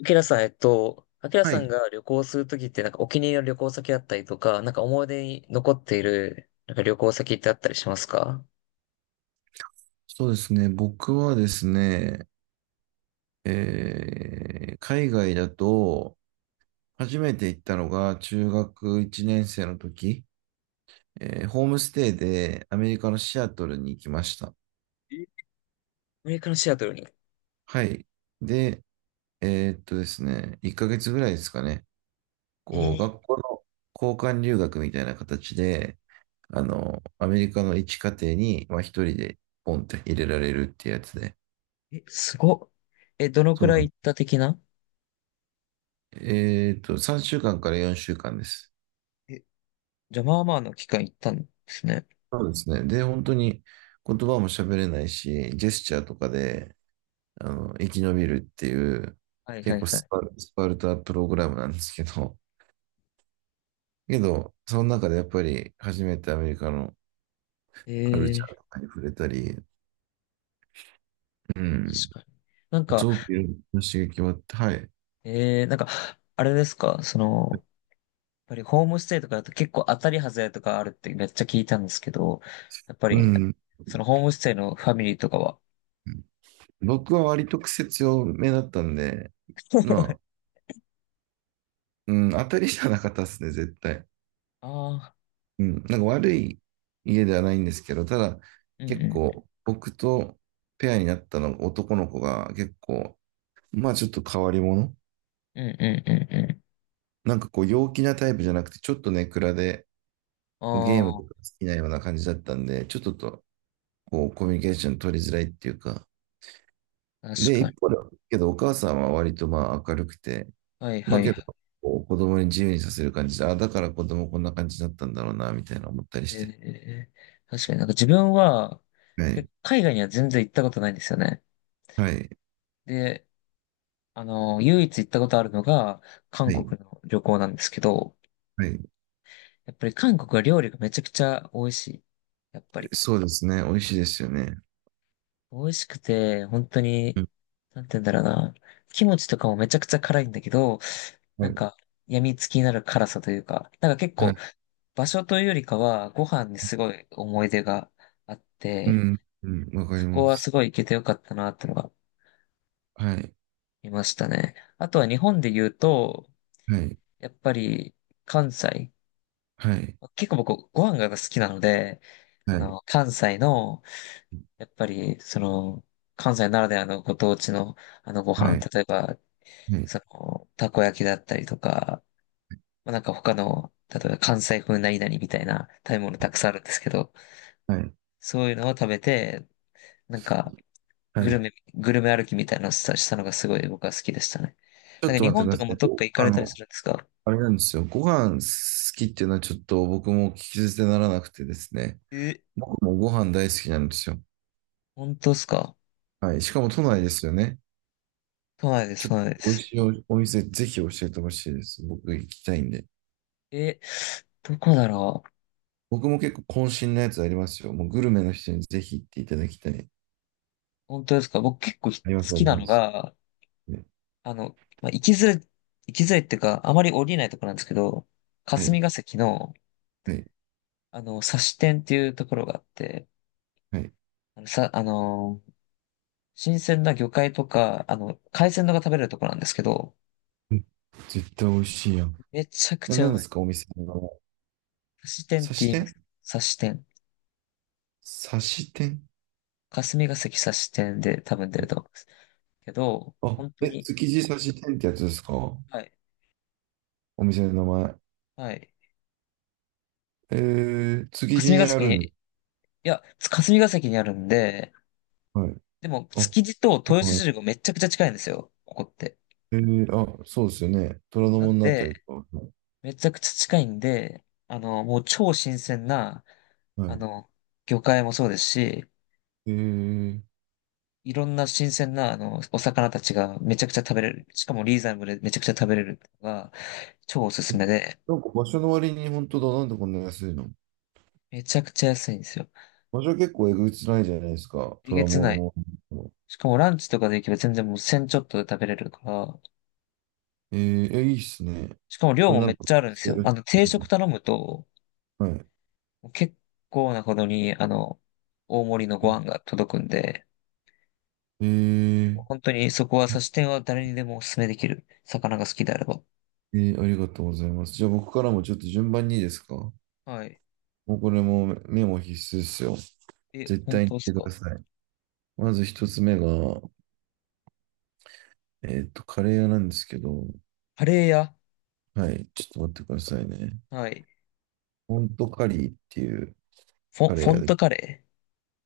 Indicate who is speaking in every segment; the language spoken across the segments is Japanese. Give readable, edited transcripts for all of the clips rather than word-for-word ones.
Speaker 1: アキラさん、アキラ
Speaker 2: は
Speaker 1: さん
Speaker 2: い。
Speaker 1: が旅行するときって、お気に入りの旅行先だったりとか、思い出に残っている、なんか旅行先ってあったりしますか？
Speaker 2: そうですね。僕はですね、海外だと、初めて行ったのが中学1年生の時、ホームステイでアメリカのシアトルに行きました。
Speaker 1: え、アメリカのシアトルに。
Speaker 2: はい。で、ですね、1ヶ月ぐらいですかね、
Speaker 1: え
Speaker 2: こう、
Speaker 1: ー、
Speaker 2: 学校の交換留学みたいな形で、あの、アメリカの一家庭に、まあ、一人でポンって入れられるってやつで、
Speaker 1: えすごっ。え、どの
Speaker 2: そ
Speaker 1: く
Speaker 2: うな
Speaker 1: らい
Speaker 2: の。
Speaker 1: 行った的な？
Speaker 2: 3週間から4週間です。
Speaker 1: え、じゃあまあまあの期間行ったんですね。
Speaker 2: そうですね。で、本当に言葉も喋れないし、ジェスチャーとかで、あの、生き延びるっていう、
Speaker 1: はいは
Speaker 2: 結
Speaker 1: い
Speaker 2: 構
Speaker 1: は
Speaker 2: スパルタプログラムなんですけど、けど、その中でやっぱり初めてアメリカのカルチ
Speaker 1: い。
Speaker 2: ャーとかに触れたり、うん、
Speaker 1: 確かに。なん
Speaker 2: す
Speaker 1: か、
Speaker 2: ごくいろんな刺激もあって、はい。
Speaker 1: えー、なんか、あれですか、その、ぱりホームステイとかだと結構当たり外れとかあるってめっちゃ聞いたんですけど、やっぱ
Speaker 2: う
Speaker 1: り、
Speaker 2: ん。
Speaker 1: そのホームステイのファミリーとかは？
Speaker 2: 僕は割と癖強めだったんで、ま あ、うん、当たりじゃなかったですね、絶対。
Speaker 1: ああ、
Speaker 2: うん、なんか悪い家ではないんですけど、ただ
Speaker 1: うん
Speaker 2: 結
Speaker 1: う
Speaker 2: 構僕とペアになったの男の子が結構、まあちょっと変わり者。
Speaker 1: ん、うんうんうん
Speaker 2: なんかこう陽気なタイプじゃなくて、ちょっとね暗で
Speaker 1: う
Speaker 2: こうゲーム
Speaker 1: ん。
Speaker 2: とか
Speaker 1: あ
Speaker 2: 好きなような感じだったんで、ちょっとこうコミュニケーション取りづらいっていうか。
Speaker 1: あ、確
Speaker 2: で、
Speaker 1: かに。
Speaker 2: 一方で、けどお母さんは割とまあ明るくて、
Speaker 1: はい
Speaker 2: ま
Speaker 1: は
Speaker 2: あ
Speaker 1: い
Speaker 2: け
Speaker 1: は
Speaker 2: ど、
Speaker 1: い。
Speaker 2: こう子供に自由にさせる感じで、あ、だから子供こんな感じだったんだろうな、みたいな思ったりして。
Speaker 1: え確かに自分は、
Speaker 2: は
Speaker 1: け
Speaker 2: い。
Speaker 1: 海外には全然行ったことないんですよね。
Speaker 2: はい。
Speaker 1: で、あの、唯一行ったことあるのが、韓
Speaker 2: はい。
Speaker 1: 国の旅行なんですけど、
Speaker 2: はい。
Speaker 1: やっぱり韓国は料理がめちゃくちゃ美味しい。やっぱり。
Speaker 2: そうですね。美味しいですよね。
Speaker 1: 美味しくて、本当
Speaker 2: う
Speaker 1: に、
Speaker 2: ん。
Speaker 1: なんて言うんだろうな。キムチとかもめちゃくちゃ辛いんだけど、
Speaker 2: は
Speaker 1: なん
Speaker 2: い。
Speaker 1: か、病みつきになる辛さというか、なんか結
Speaker 2: は
Speaker 1: 構、
Speaker 2: い。
Speaker 1: 場所というよりかは、ご飯にすごい思い出があっ
Speaker 2: う
Speaker 1: て、
Speaker 2: ん。うん。わかり
Speaker 1: そこ
Speaker 2: ま
Speaker 1: は
Speaker 2: す。
Speaker 1: すごい行けてよかったなってのが
Speaker 2: はい。
Speaker 1: 見ましたね。あとは日本で言うと、
Speaker 2: はい。
Speaker 1: やっぱり関西。
Speaker 2: はい。
Speaker 1: 結構僕ご飯が好きなので、あ
Speaker 2: はい。
Speaker 1: の、関西の、やっぱり、その、関西ならではのご当地のあのご
Speaker 2: は
Speaker 1: 飯、
Speaker 2: い。
Speaker 1: 例えば
Speaker 2: はい。
Speaker 1: その、たこ焼きだったりとか、まあ、なんか他の、例えば関西風何々みたいな食べ物たくさんあるんですけど、
Speaker 2: はい。
Speaker 1: そういうのを食べて、なんか、
Speaker 2: はい。
Speaker 1: グルメ歩きみたいなのをしたのがすごい僕は好きでしたね。
Speaker 2: ちょ
Speaker 1: な
Speaker 2: っ
Speaker 1: んか
Speaker 2: と
Speaker 1: 日
Speaker 2: 待ってく
Speaker 1: 本
Speaker 2: だ
Speaker 1: と
Speaker 2: さ
Speaker 1: かも
Speaker 2: い。
Speaker 1: どっか行か
Speaker 2: あ
Speaker 1: れたりす
Speaker 2: の、
Speaker 1: るんですか？
Speaker 2: あれなんですよ。ご飯好きっていうのはちょっと僕も聞き捨てならなくてですね。
Speaker 1: え、
Speaker 2: 僕もご飯大好きなんですよ。
Speaker 1: 本当ですか？
Speaker 2: はい。しかも都内ですよね。
Speaker 1: 都内で
Speaker 2: ち
Speaker 1: す、
Speaker 2: ょっ
Speaker 1: 都
Speaker 2: と
Speaker 1: 内で
Speaker 2: 美味
Speaker 1: す。
Speaker 2: しいお店ぜひ教えてほしいです。僕行きたいんで。
Speaker 1: え、どこだろう？
Speaker 2: 僕も結構渾身のやつありますよ。もうグルメの人にぜひ行っていただきたい。
Speaker 1: 本当ですか？僕結構ひ好
Speaker 2: あります、あ
Speaker 1: き
Speaker 2: り
Speaker 1: な
Speaker 2: ま
Speaker 1: の
Speaker 2: す。
Speaker 1: が、
Speaker 2: ね
Speaker 1: あの、まあ、行きづらいっていうか、あまり降りないところなんですけど、
Speaker 2: は
Speaker 1: 霞
Speaker 2: い。
Speaker 1: が関の、
Speaker 2: はい。
Speaker 1: あの、刺し店っていうところがあって、
Speaker 2: はい。
Speaker 1: あの、さ、あの、新鮮な魚介とか、あの、海鮮のが食べれるところなんですけど、
Speaker 2: うん絶対美味しいやん。
Speaker 1: めちゃくちゃう
Speaker 2: 何で
Speaker 1: まい。
Speaker 2: すか、お店の名前。
Speaker 1: 刺し店っ
Speaker 2: 刺
Speaker 1: て
Speaker 2: し
Speaker 1: 言いま
Speaker 2: 店。
Speaker 1: す。刺し店。
Speaker 2: 刺し店。
Speaker 1: 霞ヶ関刺し店で多分出ると思います。けど、
Speaker 2: あ、
Speaker 1: 本当
Speaker 2: え、
Speaker 1: に、
Speaker 2: 築地刺し店ってやつですか？お
Speaker 1: はい、
Speaker 2: 店の名前。
Speaker 1: はい。
Speaker 2: えー、築地
Speaker 1: 霞
Speaker 2: に
Speaker 1: ヶ
Speaker 2: あ
Speaker 1: 関
Speaker 2: る
Speaker 1: に、
Speaker 2: んだ。
Speaker 1: いや、霞ヶ関にあるんで、
Speaker 2: はい。
Speaker 1: でも、
Speaker 2: あ、
Speaker 1: 築地と豊洲
Speaker 2: は
Speaker 1: 市
Speaker 2: い。
Speaker 1: 場がめちゃくちゃ近いんですよ、ここって。
Speaker 2: えー、あ、そうですよね。虎ノ
Speaker 1: なん
Speaker 2: 門のあた
Speaker 1: で、
Speaker 2: りとか。
Speaker 1: めちゃくちゃ近いんで、あの、もう超新鮮な、
Speaker 2: は
Speaker 1: あ
Speaker 2: い。
Speaker 1: の、魚介もそうですし、
Speaker 2: えー、
Speaker 1: いろんな新鮮な、あの、お魚たちがめちゃくちゃ食べれる。しかもリーズナブルでめちゃくちゃ食べれるのが超おす
Speaker 2: え
Speaker 1: すめで、
Speaker 2: なんか場所の割に本当だ。なんでこんな安いの？
Speaker 1: めちゃくちゃ安いんですよ。
Speaker 2: 場所結構えぐつないじゃないですか。
Speaker 1: え
Speaker 2: 虎
Speaker 1: げ
Speaker 2: ノ
Speaker 1: つない。
Speaker 2: 門の。
Speaker 1: しかもランチとかで行けば全然もう1000ちょっとで食べれるから、
Speaker 2: えいいっすね。
Speaker 1: しかも量
Speaker 2: これ
Speaker 1: も
Speaker 2: な
Speaker 1: め
Speaker 2: ん
Speaker 1: っ
Speaker 2: か、
Speaker 1: ちゃあるんです
Speaker 2: や
Speaker 1: よ。
Speaker 2: る
Speaker 1: あの、
Speaker 2: っ
Speaker 1: 定
Speaker 2: ていう
Speaker 1: 食
Speaker 2: の。
Speaker 1: 頼むと、
Speaker 2: はい。
Speaker 1: 結構なほどに、あの、大盛りのご飯が届くんで、
Speaker 2: えー、
Speaker 1: 本当にそこは差し店は誰にでもおすすめできる。魚が好きであれば。
Speaker 2: ありがとうございます。じゃあ僕からもちょっと順番にいいですか？も
Speaker 1: はい。
Speaker 2: うこれもメモ必須ですよ。
Speaker 1: え、
Speaker 2: 絶
Speaker 1: 本
Speaker 2: 対
Speaker 1: 当
Speaker 2: に
Speaker 1: です
Speaker 2: 言ってく
Speaker 1: か？
Speaker 2: ださい。まず一つ目が、カレー屋なんですけど、
Speaker 1: カレー屋？
Speaker 2: はい、ちょっと待ってくださいね。
Speaker 1: はい。
Speaker 2: ホントカリーっていう
Speaker 1: フ
Speaker 2: カ
Speaker 1: ォ、
Speaker 2: レ
Speaker 1: フォ
Speaker 2: ー屋
Speaker 1: ン
Speaker 2: で、
Speaker 1: トカレー？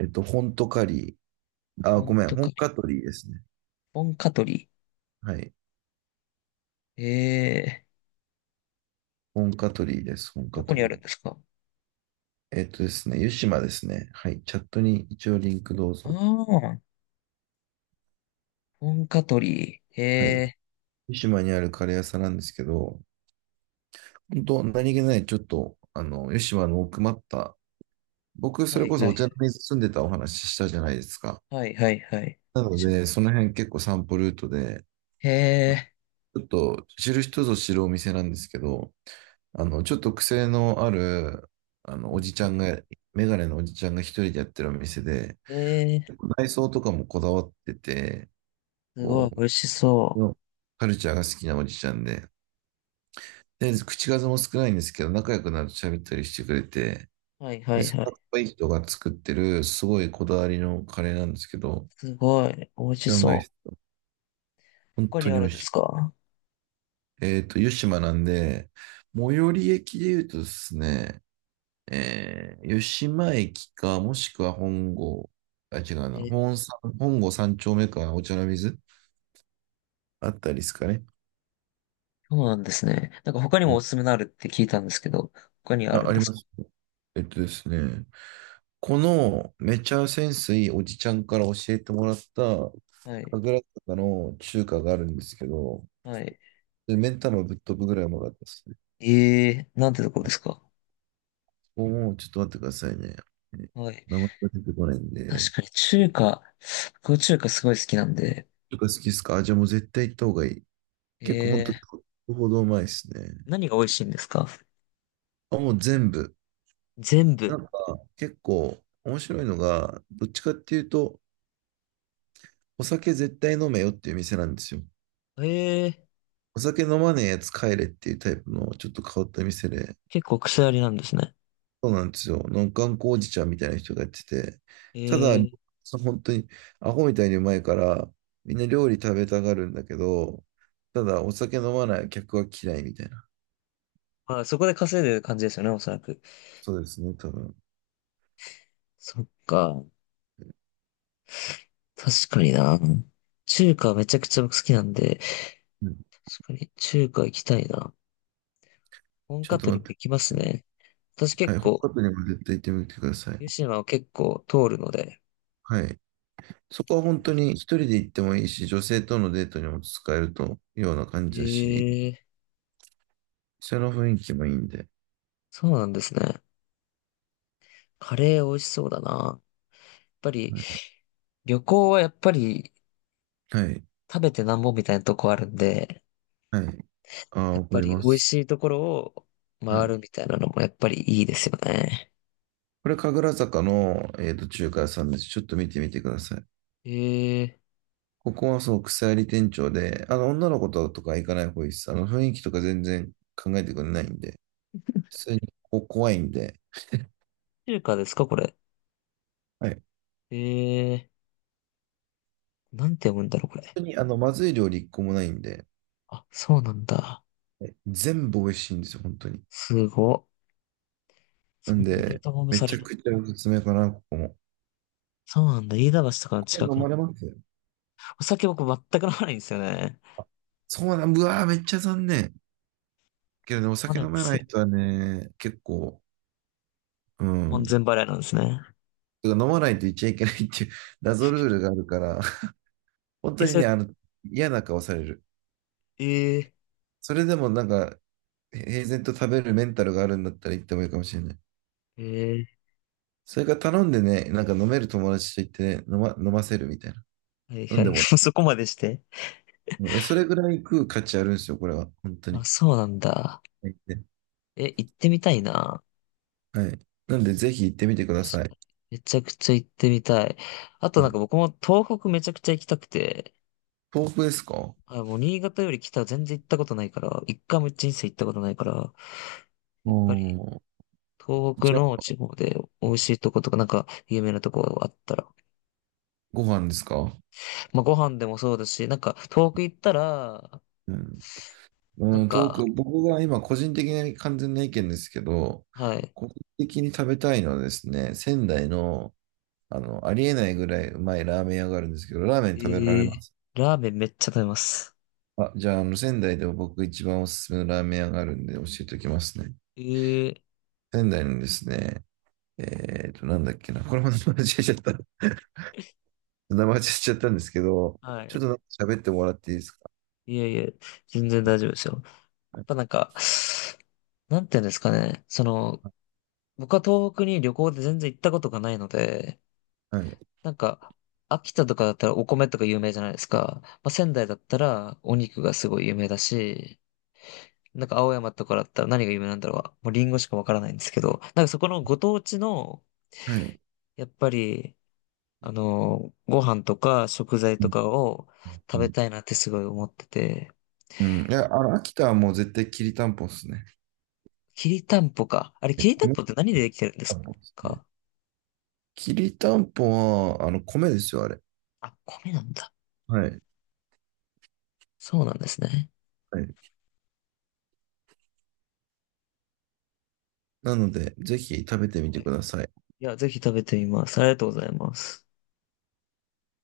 Speaker 2: ホントカリー、あ、ご
Speaker 1: 本
Speaker 2: めん、
Speaker 1: と
Speaker 2: 本
Speaker 1: か、
Speaker 2: カトリーですね。
Speaker 1: 本カトリ
Speaker 2: はい、
Speaker 1: ー。えー、
Speaker 2: 本
Speaker 1: ど
Speaker 2: カ
Speaker 1: こ
Speaker 2: ト
Speaker 1: にあるん
Speaker 2: リ
Speaker 1: で
Speaker 2: ー。
Speaker 1: すか？
Speaker 2: えっとですね、湯島ですね。はい、チャットに一応リンクどう
Speaker 1: ああ
Speaker 2: ぞ。
Speaker 1: ー、本カトリー。
Speaker 2: はい、
Speaker 1: え
Speaker 2: 湯島にあるカレー屋さんなんですけど、本当、何気ない、ちょっと、あの、吉島の奥まった、僕、
Speaker 1: ー、
Speaker 2: そ
Speaker 1: は
Speaker 2: れ
Speaker 1: い
Speaker 2: こそ
Speaker 1: は
Speaker 2: お
Speaker 1: い、
Speaker 2: 茶の水住んでたお話したじゃないですか。
Speaker 1: はいはいはい。
Speaker 2: なの
Speaker 1: し
Speaker 2: で、その辺結構散歩ルートで、
Speaker 1: え
Speaker 2: ちょっと知る人ぞ知るお店なんですけど、あの、ちょっと癖のある、あの、おじちゃんが、メガネのおじちゃんが一人でやってるお店で、
Speaker 1: ー、えー、
Speaker 2: 内装とかもこだわってて、
Speaker 1: すご
Speaker 2: こ
Speaker 1: い、
Speaker 2: う、
Speaker 1: 美味しそ
Speaker 2: カルチャーが好きなおじちゃんで、で、口数も少ないんですけど、仲良くなると喋ったりしてくれて、
Speaker 1: う。はいは
Speaker 2: で、
Speaker 1: い
Speaker 2: そ
Speaker 1: は
Speaker 2: の
Speaker 1: い。
Speaker 2: かっこいい人が作ってる、すごいこだわりのカレーなんですけど、
Speaker 1: すごい、美味し
Speaker 2: うまいで
Speaker 1: そう。
Speaker 2: す。本
Speaker 1: 他に
Speaker 2: 当
Speaker 1: あ
Speaker 2: に美
Speaker 1: る
Speaker 2: 味
Speaker 1: んで
Speaker 2: し
Speaker 1: す
Speaker 2: い。
Speaker 1: か？
Speaker 2: 湯島なんで、最寄り駅で言うとですね、湯島駅か、もしくは本郷、あ、違う
Speaker 1: え
Speaker 2: な、
Speaker 1: ー、
Speaker 2: 本郷三丁目か、お茶の水あったりですかね。
Speaker 1: そうなんですね。なんか他に
Speaker 2: う
Speaker 1: もお
Speaker 2: ん。
Speaker 1: すすめのあるって聞いたんですけど、他にある
Speaker 2: あ、
Speaker 1: ん
Speaker 2: あ
Speaker 1: で
Speaker 2: り
Speaker 1: す
Speaker 2: ま
Speaker 1: か？
Speaker 2: す。えっとですね、このめちゃ潜水おじちゃんから教えてもらった、
Speaker 1: はい、
Speaker 2: 神楽坂の中華があるんですけど、
Speaker 1: はい。
Speaker 2: で、メンタぶっ飛ぶぐらいうまかったですね。
Speaker 1: えー、なんてところですか？
Speaker 2: もう、ちょっと待ってくださいね。ね
Speaker 1: はい。
Speaker 2: 名前が出てこないん
Speaker 1: 確
Speaker 2: で。
Speaker 1: かに中華、僕中華すごい好きなんで、
Speaker 2: とか好きですか？あ、じゃあもう絶対行った方がいい。結構本当
Speaker 1: え、
Speaker 2: にほどうまいですね。
Speaker 1: 何が美味しいんですか？
Speaker 2: あ、もう全部。
Speaker 1: 全部。
Speaker 2: なんか、結構面白いのが、どっちかっていうと、お酒絶対飲めよっていう店なんですよ。
Speaker 1: ええ、
Speaker 2: お酒飲まねえやつ帰れっていうタイプのちょっと変わった店で、
Speaker 1: 結構癖ありなんですね。
Speaker 2: そうなんですよ。の頑固おじちゃんみたいな人がやってて、
Speaker 1: え
Speaker 2: ただ、
Speaker 1: え、
Speaker 2: 本当にアホみたいにうまいから、みんな料理食べたがるんだけど、ただお酒飲まない客は嫌いみたいな。
Speaker 1: まあそこで稼いでる感じですよね、おそらく。
Speaker 2: そうですね、多分。
Speaker 1: そっか。確かにな。中華めちゃくちゃ僕好きなんで、
Speaker 2: うん、
Speaker 1: 確かに中華行きたいな。本
Speaker 2: ちょっと
Speaker 1: 格に
Speaker 2: 待
Speaker 1: も
Speaker 2: っ
Speaker 1: 行き
Speaker 2: て。
Speaker 1: ますね。私
Speaker 2: は
Speaker 1: 結
Speaker 2: い、北
Speaker 1: 構、
Speaker 2: 海道にも絶対行ってみてください。
Speaker 1: 湯島を結構通るので、
Speaker 2: はい。そ
Speaker 1: 行
Speaker 2: こ
Speaker 1: っ
Speaker 2: は
Speaker 1: てみ
Speaker 2: 本当
Speaker 1: ま
Speaker 2: に
Speaker 1: す。
Speaker 2: 一人で行ってもいいし、女性とのデートにも使えるというような感じだし、
Speaker 1: ええ、
Speaker 2: その雰囲気もいいんで。
Speaker 1: そうなんですね。カレー美味しそうだな。やっぱり、
Speaker 2: はい。
Speaker 1: 旅行はやっぱり
Speaker 2: はい。
Speaker 1: 食べてなんぼみたいなとこあるんで、
Speaker 2: はい。あ
Speaker 1: や
Speaker 2: あ、
Speaker 1: っ
Speaker 2: わか
Speaker 1: ぱ
Speaker 2: り
Speaker 1: り
Speaker 2: ま
Speaker 1: 美味
Speaker 2: す。
Speaker 1: しいところを
Speaker 2: は
Speaker 1: 回る
Speaker 2: い。
Speaker 1: みたいなのもやっぱりいいですよね。
Speaker 2: これ、神楽坂の、中華屋さんです。ちょっと見てみてください。
Speaker 1: え
Speaker 2: ここはそう、草やり店長で、あの、女の子とか行かない方がいいです。あの、雰囲気とか全然考えてくれないんで、普通にここ怖いんで、
Speaker 1: 中華ですかこれ？
Speaker 2: はい。本
Speaker 1: えー、なんて読むんだろうこれ。
Speaker 2: 当に、あの、まずい料理一個もないんで、
Speaker 1: あ、そうなんだ。
Speaker 2: はい、全部美味しいんですよ、本当に。
Speaker 1: すご。
Speaker 2: な
Speaker 1: そ
Speaker 2: ん
Speaker 1: んなベ
Speaker 2: で、
Speaker 1: タ褒め
Speaker 2: め
Speaker 1: さ
Speaker 2: ち
Speaker 1: れ
Speaker 2: ゃ
Speaker 1: る。
Speaker 2: くちゃおすすめかな、ここも。
Speaker 1: そうなんだ。飯田橋とかの
Speaker 2: お酒
Speaker 1: 近く
Speaker 2: 飲
Speaker 1: の。
Speaker 2: まれます？
Speaker 1: お酒僕全く飲まないんですよね。
Speaker 2: そうなん、うわー、めっちゃ残念。けどね、お
Speaker 1: 飲ま
Speaker 2: 酒
Speaker 1: ないん
Speaker 2: 飲
Speaker 1: で
Speaker 2: め
Speaker 1: す
Speaker 2: ない
Speaker 1: よ。
Speaker 2: 人はね、結構、う
Speaker 1: 門前
Speaker 2: ん。
Speaker 1: 払いなんですね。
Speaker 2: てか飲まないといっちゃいけないっていう 謎ルールがあるから、本
Speaker 1: え、
Speaker 2: 当に
Speaker 1: それ、
Speaker 2: ね、あの、嫌な顔される。
Speaker 1: え
Speaker 2: それでもなんか、平然と食べるメンタルがあるんだったら行ってもいいかもしれない。
Speaker 1: ー、え
Speaker 2: それから頼んでね、なんか飲める友達と行ってね、飲ませるみたいな。
Speaker 1: ー、はい
Speaker 2: 飲
Speaker 1: は
Speaker 2: んで
Speaker 1: い。
Speaker 2: もら
Speaker 1: そこまでして。
Speaker 2: う。え、それぐらい食う価値あるんですよ、これは。本当
Speaker 1: あ、
Speaker 2: に。
Speaker 1: そうなんだ。
Speaker 2: はい。
Speaker 1: え、行ってみたいな。
Speaker 2: はい。なんで、ぜひ行ってみてく
Speaker 1: 確
Speaker 2: ださ
Speaker 1: か
Speaker 2: い。
Speaker 1: に。めちゃくちゃ行ってみたい。あと
Speaker 2: う
Speaker 1: なん
Speaker 2: ん、
Speaker 1: か僕も東北めちゃくちゃ行きたくて、
Speaker 2: 遠くですか？
Speaker 1: あ、もう新潟より北は全然行ったことないから、一回も人生行ったことないから、やっぱり
Speaker 2: う、
Speaker 1: 東北
Speaker 2: じゃ
Speaker 1: の
Speaker 2: あ、
Speaker 1: 地方で美味しいとことかなんか有名なとこがあったら、
Speaker 2: ご飯ですか？
Speaker 1: まあご飯でもそうだし、なんか東北行ったら、
Speaker 2: うん。
Speaker 1: なん
Speaker 2: うん、遠
Speaker 1: か、
Speaker 2: く、僕が今、個人的な完全な意見ですけど、
Speaker 1: はい。
Speaker 2: 個人的に食べたいのはですね、仙台の、あの、ありえないぐらいうまいラーメン屋があるんですけど、ラーメ
Speaker 1: え
Speaker 2: ン食べられ
Speaker 1: ー、
Speaker 2: ます？
Speaker 1: ラーメンめっちゃ食べます。
Speaker 2: あ、じゃあ、あの、仙台でも僕一番おすすめのラーメン屋があるんで教えておきますね。
Speaker 1: えー、
Speaker 2: 仙台のですね、なんだっけな。これも名前間違えちゃった。名前間違えちゃったんですけど、
Speaker 1: は
Speaker 2: ちょ
Speaker 1: い。
Speaker 2: っとなんか喋ってもらっていいですか？
Speaker 1: いやいや、全然大丈夫ですよ。やっ
Speaker 2: は
Speaker 1: ぱなんか、なんていうんですかね。その、僕は東北に旅行で全然行ったことがないので、
Speaker 2: い。
Speaker 1: なんか、秋田とかだったらお米とか有名じゃないですか。まあ、仙台だったらお肉がすごい有名だし、なんか青山とかだったら何が有名なんだろう。もうリンゴしかわからないんですけど、なんかそこのご当地の、
Speaker 2: はい。
Speaker 1: やっぱり、あの、ご飯とか食材
Speaker 2: う
Speaker 1: と
Speaker 2: ん
Speaker 1: かを
Speaker 2: う
Speaker 1: 食べ
Speaker 2: ん。
Speaker 1: たいなってすごい思ってて、
Speaker 2: うん、いや、あの、秋田はもう絶対きりたんぽっすね。
Speaker 1: きりたんぽか。あれ、
Speaker 2: え、
Speaker 1: きりたん
Speaker 2: 米
Speaker 1: ぽって何でできてるんで
Speaker 2: た
Speaker 1: す
Speaker 2: んぽですね。
Speaker 1: か？
Speaker 2: きりたんぽは、あの、米ですよ、あれ。
Speaker 1: あ、米なんだ。
Speaker 2: はい。
Speaker 1: そうなんですね。
Speaker 2: はい。なので、ぜひ食べてみてください。
Speaker 1: いや、ぜひ食べてみます。ありがとうございます。